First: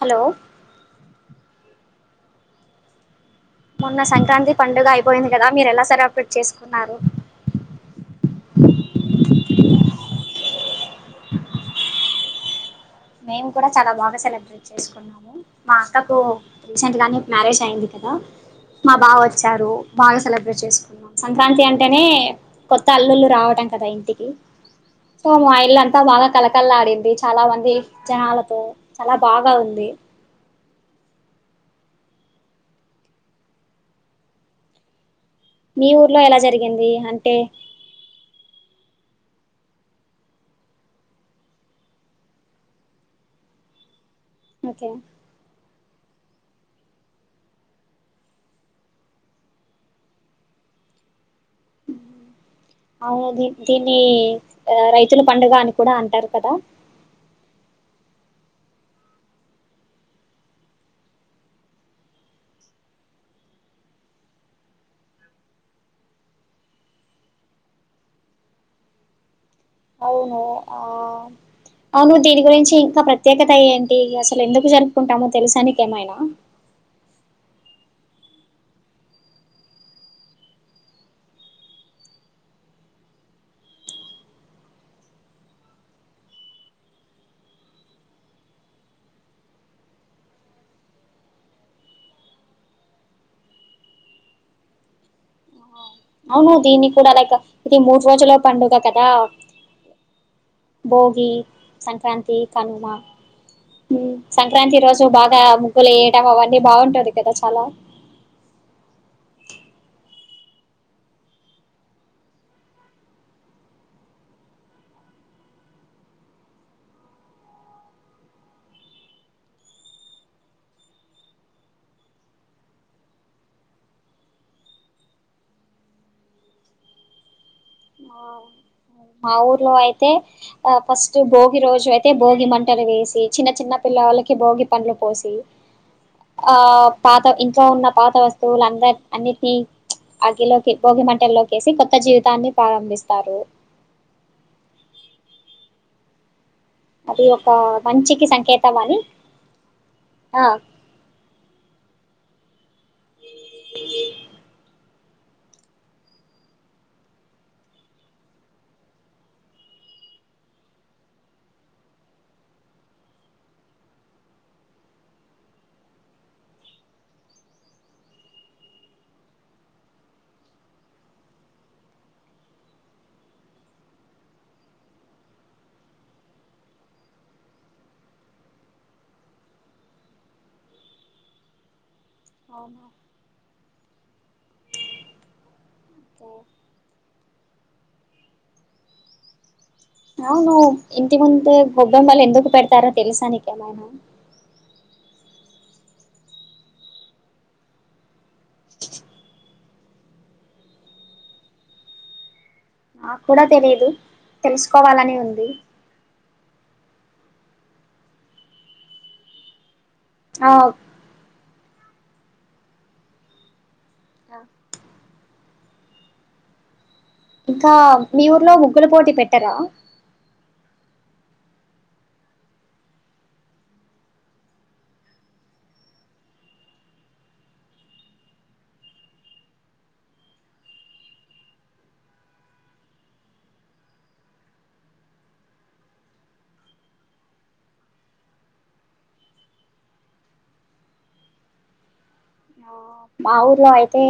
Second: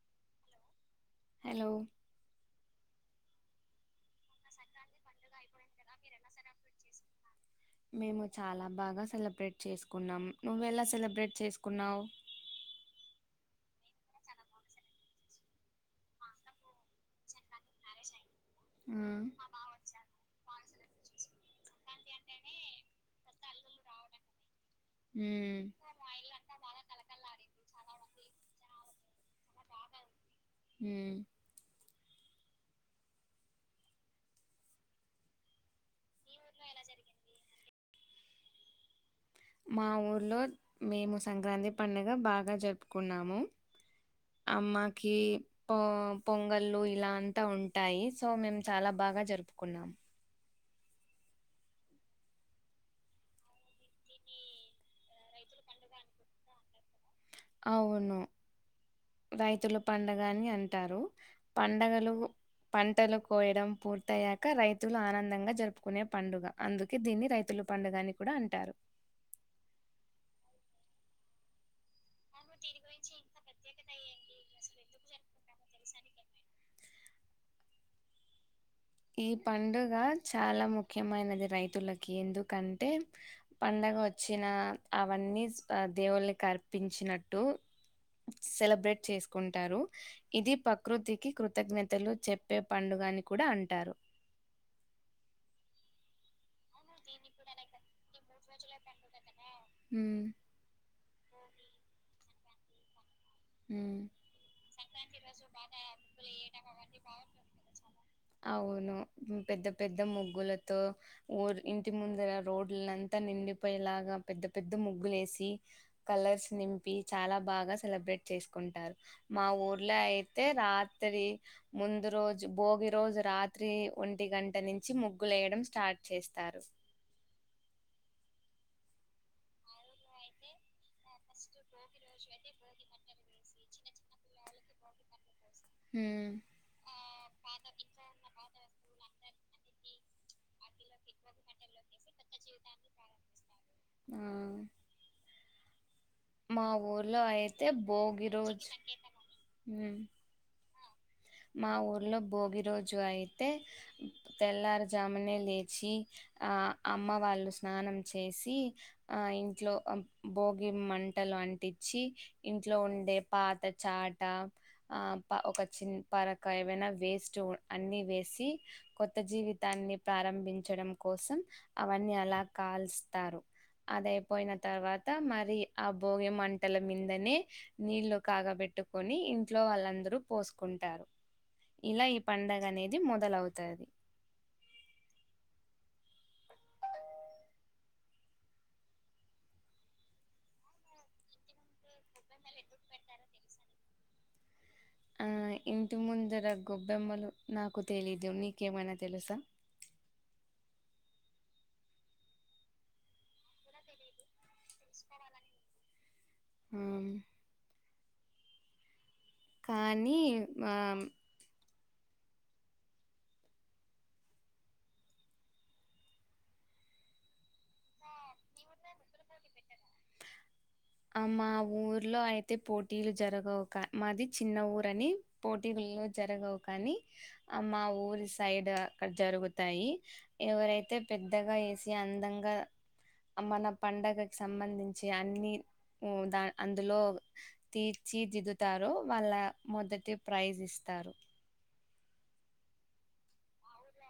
Hello hello మొన్న సంక్రాంతి పండుగ అయిపోయింది కదా మీరు ఎలా సెలబ్రేట్ చేసుకున్నారు నువ్వెలా సెలబ్రేట్ చేసుకున్నావు మేం కూడా చాలా బాగా సెలబ్రేట్ చేసుకున్నాము మా అక్కకు రీసెంట్ గానే మ్యారేజ్ అయింది కదా మా బావ ఉమ్ వచ్చారు బాగా సెలబ్రేట్ చేసుకు సంక్రాంతి అంటేనే కొత్త అల్లుల్లు రావటం కదా ఇంటికి సో మా ఉమ్ ఇల్లు అంతా బాగా కలకలాడింది చాలా మంది జనాలతో చాలా బాగా ఉంది. హ మీ ఊర్లో ఎలా జరిగింది అంటే మా ఊర్లో మేము సంక్రాంతి పండగ బాగా జరుపుకున్నాము. ఓకే అమ్మాకి పో పొంగల్లు ఇలా అంతా ఉంటాయి సో మేము చాలా బాగా జరుపుకున్నాం. అవును దీ దీన్ని రై రైతుల పండుగ అని కూడా అంటారు కదా అవును రైతుల పండగని అంటారు పండగలు పంటలు కోయడం పూర్తయ్యాక రైతులు ఆనందంగా జరుపుకునే పండుగ అందుకే దీన్ని రైతుల పండగని కూడా అంటారు. అవునో ఆ అవును దీని గురించి ఇంకా ప్రత్యేకత ఏంటి అసలు ఎందుకు జరుపు కుంటామో తెలుసా నీకి ఏమైనా ఈ పండుగ చాలా ముఖ్యమైనది రైతులకి ఎందుకంటే పండగ వచ్చిన అవన్నీ దేవుళ్ళకి అర్పించినట్టు సెలబ్రేట్ చేసుకుంటారు ఇది పకృతికి కృతజ్ఞతలు చెప్పే పండుగ అని కూడా అంటు అంటారు అవును దీన్ని కూడా లైక్ ఇది మూడు రోజుల పండుగ కదా హ్మ్ భోగి సంక్రాంతి కనుమ హ్మ్ సంక్రాంతి రోజు బాగా ముగ్గులు వేయడం అవన్నీ బాగుంటది కదా చాలా అవును. హ్మ్. పెద్ద పెద్ద ముగ్గులతో ఊర్ ఇంటి ముందర రోడ్లంతా నిండిపోయేలాగా పెద్ద పెద్ద ముగ్గులు వేసి కలర్స్ నింపి చాలా బాగా సెలబ్రేట్ చేసుకుంటారు మా ఊర్లో అయితే రాత్రి ముందు రోజు భోగి రోజు రాత్రి ఒంటి గంట నుంచి ముగ్గులు వేయడం స్టార్ట్ చేస్తారు. ఆ, మా ఊర్లో అయితే ఆ ఫస్ట్ బోగి రోజు అయి అయితే భోగి మంటలు వేసి చిన్న చిన్న పిల్లవాళ్లకి భోగి పండ్లు పోసి హ్మ్. ఆ పాత ఇంట్లో ఉన్న పాత వస్తువులున్నీ అన్నిటిని అగ్గిలోకి భోగి మంటల్లోకేసి కొత్త జీవితాన్ని ప్రారంభిస్తారు. ఆ మా ఊర్లో అది ఒక అయితే మంచికి భోగి రోజు సంకేతం అని ఉహ్ ఆ మా ఊర్లో భోగి రోజు అయితే తెల్లారుజామునే లేచి ఆ అమ్మ వాళ్ళు స్నానం చేసి ఆ ఇంట్లో భోగి మంటలు అంటించి ఇంట్లో ఉండే పాత చాట ఆ పా ఒక చిన్న పరక ఏమైనా వేస్ట్ వు అన్ని వేసి కొత్త జీవితాన్ని ప్రారంభించడం కోసం అవన్నీ అలా కాలుస్తారు అదయిపోయిన తర్వాత మరి ఆ భోగి మంటల మీందనే నీళ్లు కాగబెట్టుకొని ఇంట్లో వాళ్ళందరూ పోసుకుంటారు. ఇలా ఇ పండగ అనేది మొదలవుతాది అవును ఇంటి ముందు గొబ్బెమ్మలు ఎందుకు పెడతారో తెలుసా నీకేమైనా ఆ ఇంటి ముందర గొబ్బెమ్మలు నాకు తెలీదు నీకేమైనా తెలుసా నాకు కూడా తెలియదు తెలుసుకోవాలని ఉంది. ఆ కానీ ఆ ఇంకా మీ ఊర్లో ముగ్గుల పోటీ పెట్టరా ఆ మా ఊర్లో అయితే పోటీలు జరగవు కా మాది చిన్న ఊరని పోటీలో జరగవు కానీ ఆ మా ఊరి సైడ్ అక్కడ జరుగుతాయి ఎవరైతే పెద్దగా వేసి అందంగా మన పండగకి సంబంధించి అన్ని ఉ దా అందులో తీర్చి దిద్దుతారో వాళ్ళ మొదటి ప్రైజ్ ఇస్తారు. ఆ, మా ఊర్లో అయితే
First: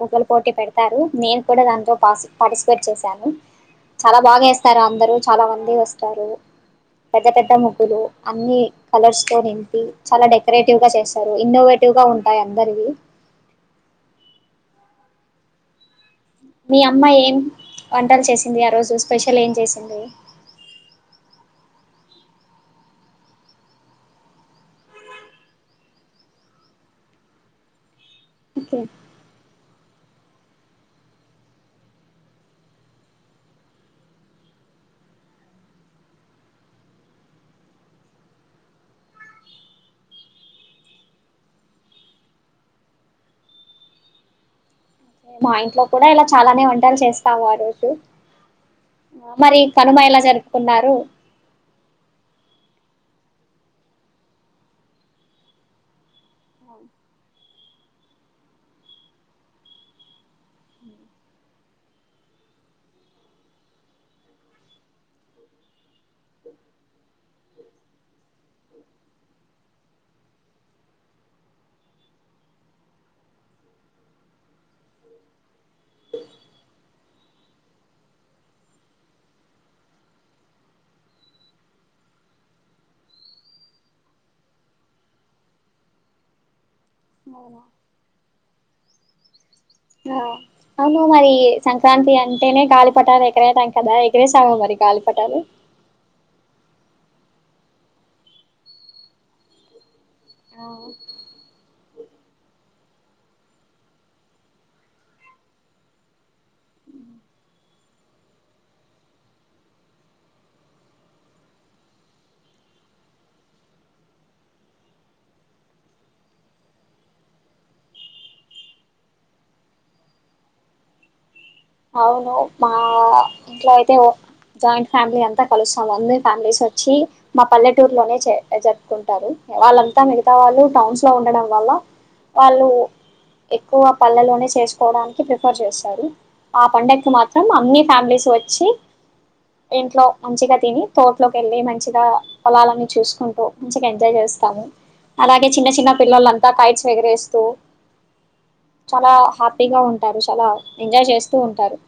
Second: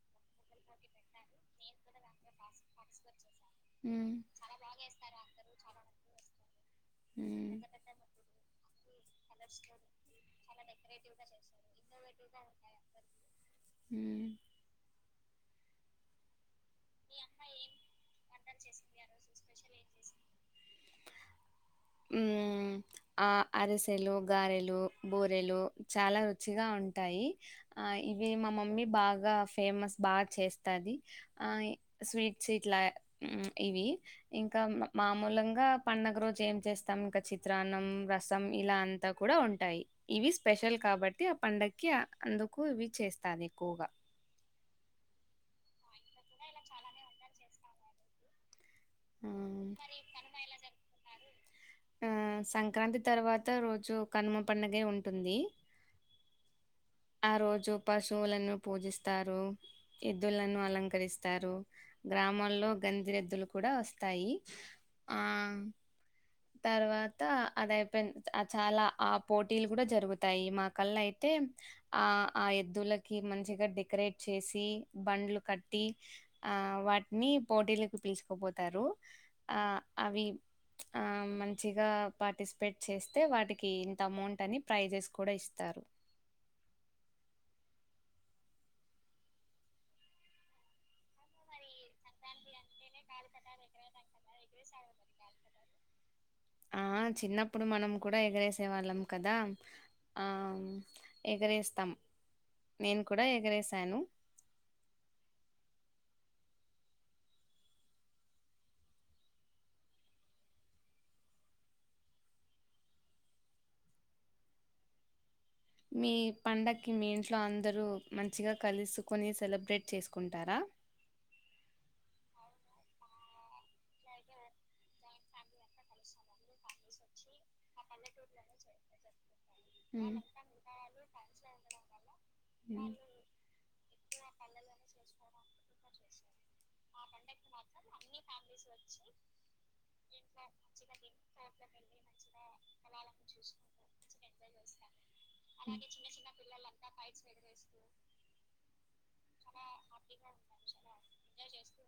ముగ్గులి పోటీ పెడతారు నేను కూడా దాంతో పా పార్టిసిపేట్ చేశాను ఉమ్ చాలా బాగా వేస్తారు అందరుూ చాలా మంది వస్ తారు పెద్ద పెద్ద మ్మ్ ముగులు అన్ని కలర్స్తో నింపి క్రియేటివ్ చేస్తారు ఇన్నోవేటివ్గా ఉంటాయ రిది మీ అమ్మా ఏం వంటలు చేసి ఆ రజు స్పెషల్ ఏం చేసింది ఉ ఆ అరిసెలు గారెలు బూరెలు చాలా రుచిగా ఉంటాయి ఆ మా ఓకే మమ్మీ బాగా ఫేమస్ బాగా చేస్తది ఆ స్వీట్స్ ఇట్లా ఇవి ఇంకా మామూలుంగా పడుగ రోజు ఏం చేస్తాం ఇంకా చిత్రాన్నం రసం ఇలా అంతా కూడా ఉంటాయి ఇవి స్పెషల్ కాబట్టి ఆ పండగకి అందుకు ఇవి చేస్తాంది ఎక్కువగా మా ఇంట్లో కూడా ఇలా చాలానే వంటలు చేస్తాము ఆ రోజు ఆ మరి కనుమ ఎలా జరుపుకున్నారు ఆ, సంక్రాంతి తర్వాత రోజు కనుమ పండగ ఉంటుంది ఆ రోజు పశువులను పూజిస్తారు ఎద్దులను అలంకరిస్తారు గ్రామాల్లో గంధరెద్దులు కూడా వస్తాయి ఆ తర్వాత అదైపో చాలా ఆ పోటీలు కూడా జరుగుతాయి మా కల్లా అయితే ఆ ఆ ఎద్దులకి మంచిగా డెకరేట్ చేసి బండ్లు కట్టి ఆ వాటిని పోటీలకు పిలుచుకోపోతారు ఆ అవి మంచిగా పార్టిసిపేట్ చేస్తే వాటికి ఇంత అమౌంట్ అని ప్రైజెస్ కూడా ఇస్తారు అవునా అవును అ మరి ఇ సంక్రాంతి అంటేనే గాలిపటాలు ఎగరేయడం కదా ఎగరేసవ మరి గాలిపట్టాలు ఆ చిన్నప్పుడు మనం కూడా ఎగరేసే వాళ్ళం కదా ఆ, ఎగరేస్తం నేను కూడా ఎగరేేశాను మీ పండగకి మీ ఇంట్లో అందరూ మంచిగా కలుసుకొని సెలబ్రేట్ చేసుకుంటారా అవును మా ఇంట్లో అయితే జాయింట్ ఫ్యామిలీ అంతా కలుస్తాం అంద ఫ్యామిలీస్ వచ్చి మా పల్లెటూర్ లోనే జరుపుకుంటారు వాళ్ళంతా హ్మ్. మిగతా వాళ్ళు టౌన్స్ లో ఉండడం వల్ల వాళ్ళు హ్మ్. ఎక్కువ ఆ పళ్లలోనే చేసుకోవడానికి ప్రిఫర్ చేస్తారు ఆ పండకు మాత్రం అన్ని ఫ్యామిలీస్ వచ్చి ఇంట్లో మంచిగా తిని తోట్లోకి వెళ్ళి మంచిగా పొలాలన్నీ చూసుకుంటూ మంచిగా ఎంజాయ్ చేస్తాము అలాగే చిన్న చిన్న హ్మ్. పిల్లలంతా కైడ్స్ ఎగిరేస్తూ చాలా హ్యాపీగా ఉంటారు చాలా ఎంజాయ్ చేస్త ఉంటారు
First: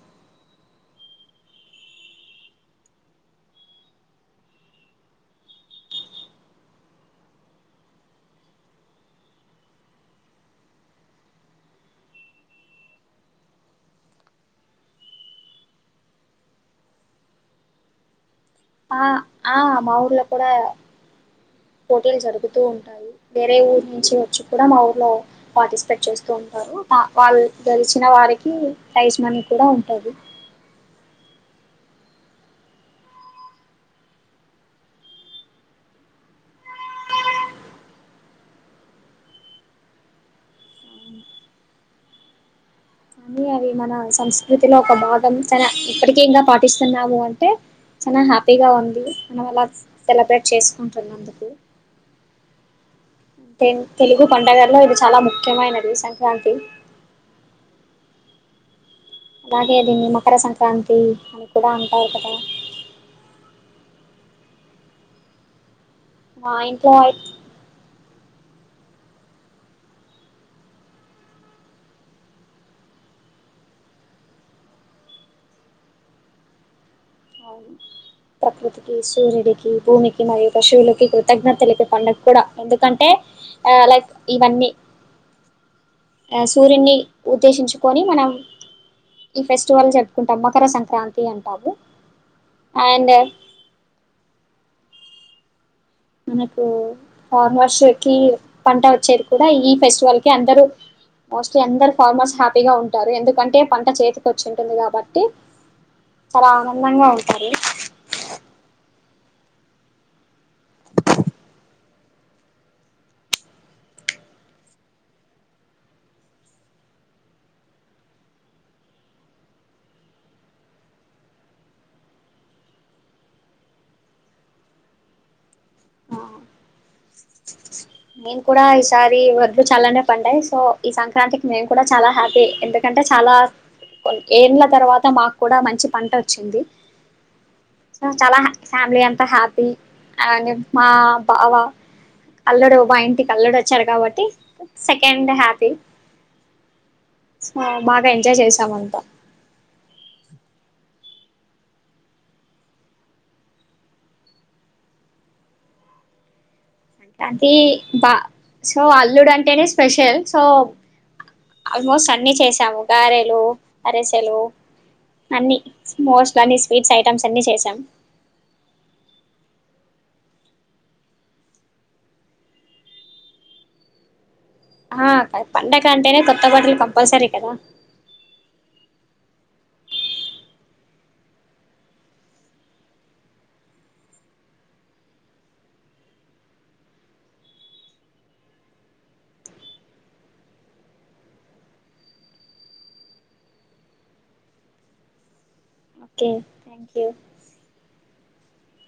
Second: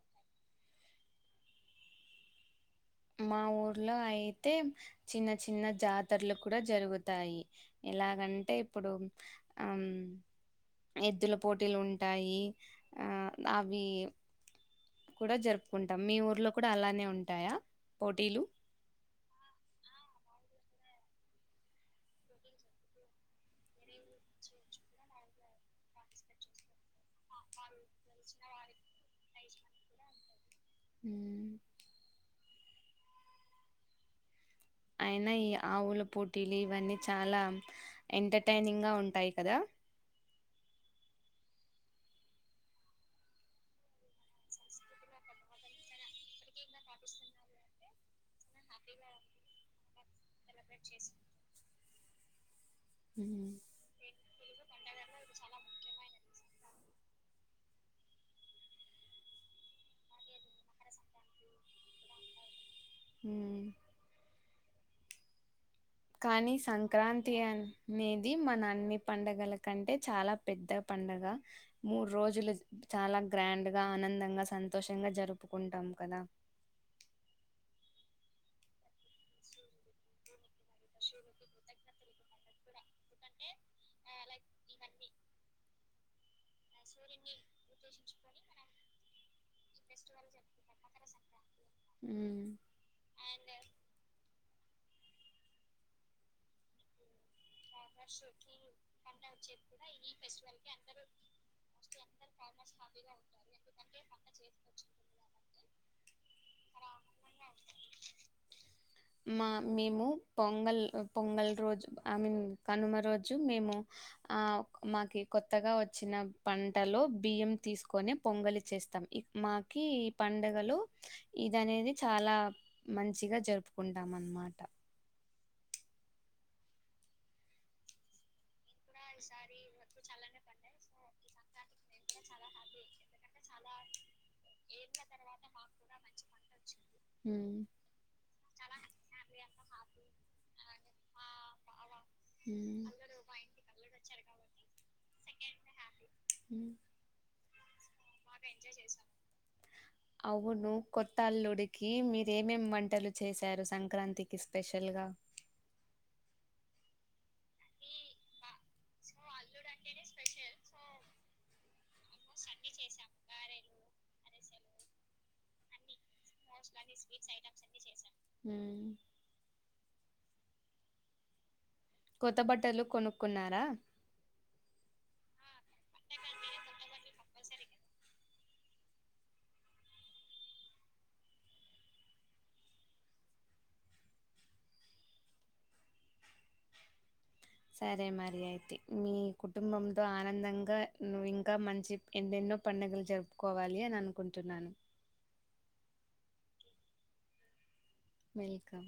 మా ఊర్లో అయితే చిన్న చిన్న జాతరలు కూడా జరుగుతాయి ఎలాగంటే ఇప్పుడు ఆ ఎద్దుల పోటీలు ఉంటాయి ఆ అవి కూడా జరుపుకుంటాం మీ ఊర్లో కూడా అలానే ఉంటాయా పోటీలు ఆ ఆ మా ఊర్లో కూడా పోటీలు జరుగుతూ ఉంటాయి వేరే ఊరు నుంచి వచ్చి కూడా మా ఊర్లో పార్టిసిపేట్ చేస్తూ ఉంటారు వాళ్ళు గెలిచిన వారికి ప్రైజ్ మనీ కూడా ఉంటంది అ అయినా ఈ ఆవుల పోటీలు ఇవన్నీ చాలా ఎంటర్టైనింగ్గా ఉంటాయి కదా కానీ అవి మన సంస్కృతిలో ఒక భాగం ఇప్పటిక ఇంకా పాటిస్తున్నాము అంటే చాల హ్యాపీగా ఉంది మనం అలా సెలబ్రేట్ చేసుకుంటున్నందుకు మ్మ్. తె తెలుగు పండుగలలో ఇది చాలా ముఖ్యమైనది సంక్రాంతి అలాగే దీన్ని మకర సంక్రాంతి అని కూడా అంటారు కదా మ్మ్. కానీ మా ఇంట్లో సంక్రాంతి ఉ అనేది మన అన్ని పండగల కంటే చాలా పెద్ద పండగ మూడు రోజులు చాలా గ్రాండ్గా ఆనందంగా సంతోషంగా జరుపుకుంటాం కదా అవును ప్రకృతికి సూర్యుడికి భూమికి మరియు పశువులకి కృతజ్ఞతలు పండగ కూడా ఎందుకంటే ఆ లైక్ ఇవన్నీ ఆ సూర్యున్ని ఉద్దేశించుకొని మనం ఈ ఫెస్టివల్ జరుపుకుంటాం మకర సంక్రాంతి అంట కాదు మ్మ్ అండ్ మనకు ఫార్మర్స్కి పంట వచ్చేది కూడా ఈ ఫెస్టివల్కి అందరూ మోస్ట్లీ అందరు ఫార్మర్స్ హ్యాపీగా ఉంటారు ఎందుకంటే పంట చేతికి వచ్చి ఉంటుంది కాబట్టి చాలా ఆనందంగా ఉంటారు మా మేము పొంగల్ పొంగల్ రోజు మీ కనుమ రోజు మేము ఆ మాకి కొత్తగా వచ్చిన పంటలో బియ్యం తీసుకొని పొంగలి చేస్తాం మాకి ఈ పడుగలు ఇదనేది చాలా మంచిగా జరుపుకుంటాం అన్నమాట మీన్ కూడా ఈసారి వడ్లు చాలానే పండాయి సో ఈ సం అ నేను కూడా చాలా హ్యాపీ ఎందుకంటే చాలా ఏళ్ల తర్వాత మాకు కూడా మంచి పంట వచ్చింది మ్మ్ చాల ఫ్యామిలీ అంతా హ్యాపీ అ మా బావా హు అల్లుడు వచ్చాడు కాబట్టి సెకండ్ హ్యాపీ హు హ బాగా ఎంజాయ్ చేసామంతా అవును కొత్తల్లుడికి మీరు ఏమేం వంటలు చేశారు సంక్రాంతికి స్పెషల్గా అ అది బా సో అల్లుడు అంటేనే స్పెషల్ సో ఆల్మోస్ట్ అన్ని చేసాము గారెలు అరిసెలు అన్ని మోస్ట్ కానీ స్వీట్స్ ఐటమ్స్ అన్నీ చేసాం కొత్త బట్టలు కొనుక్కున్నారా ఆ పండగ అంటేనే కొత్త బట్టలు కంపల్సరీ ఆ సరే మరి అయితే మీ కుటుంబంతో ఆనందంగా నువ్వు ఇంకా మంచి ఎన్నెన్నో పండుగలు జరుపుకోవాలి అని అనుకుంటున్నాను ఓకే థ్యాంక్ యూ వెల్కమ్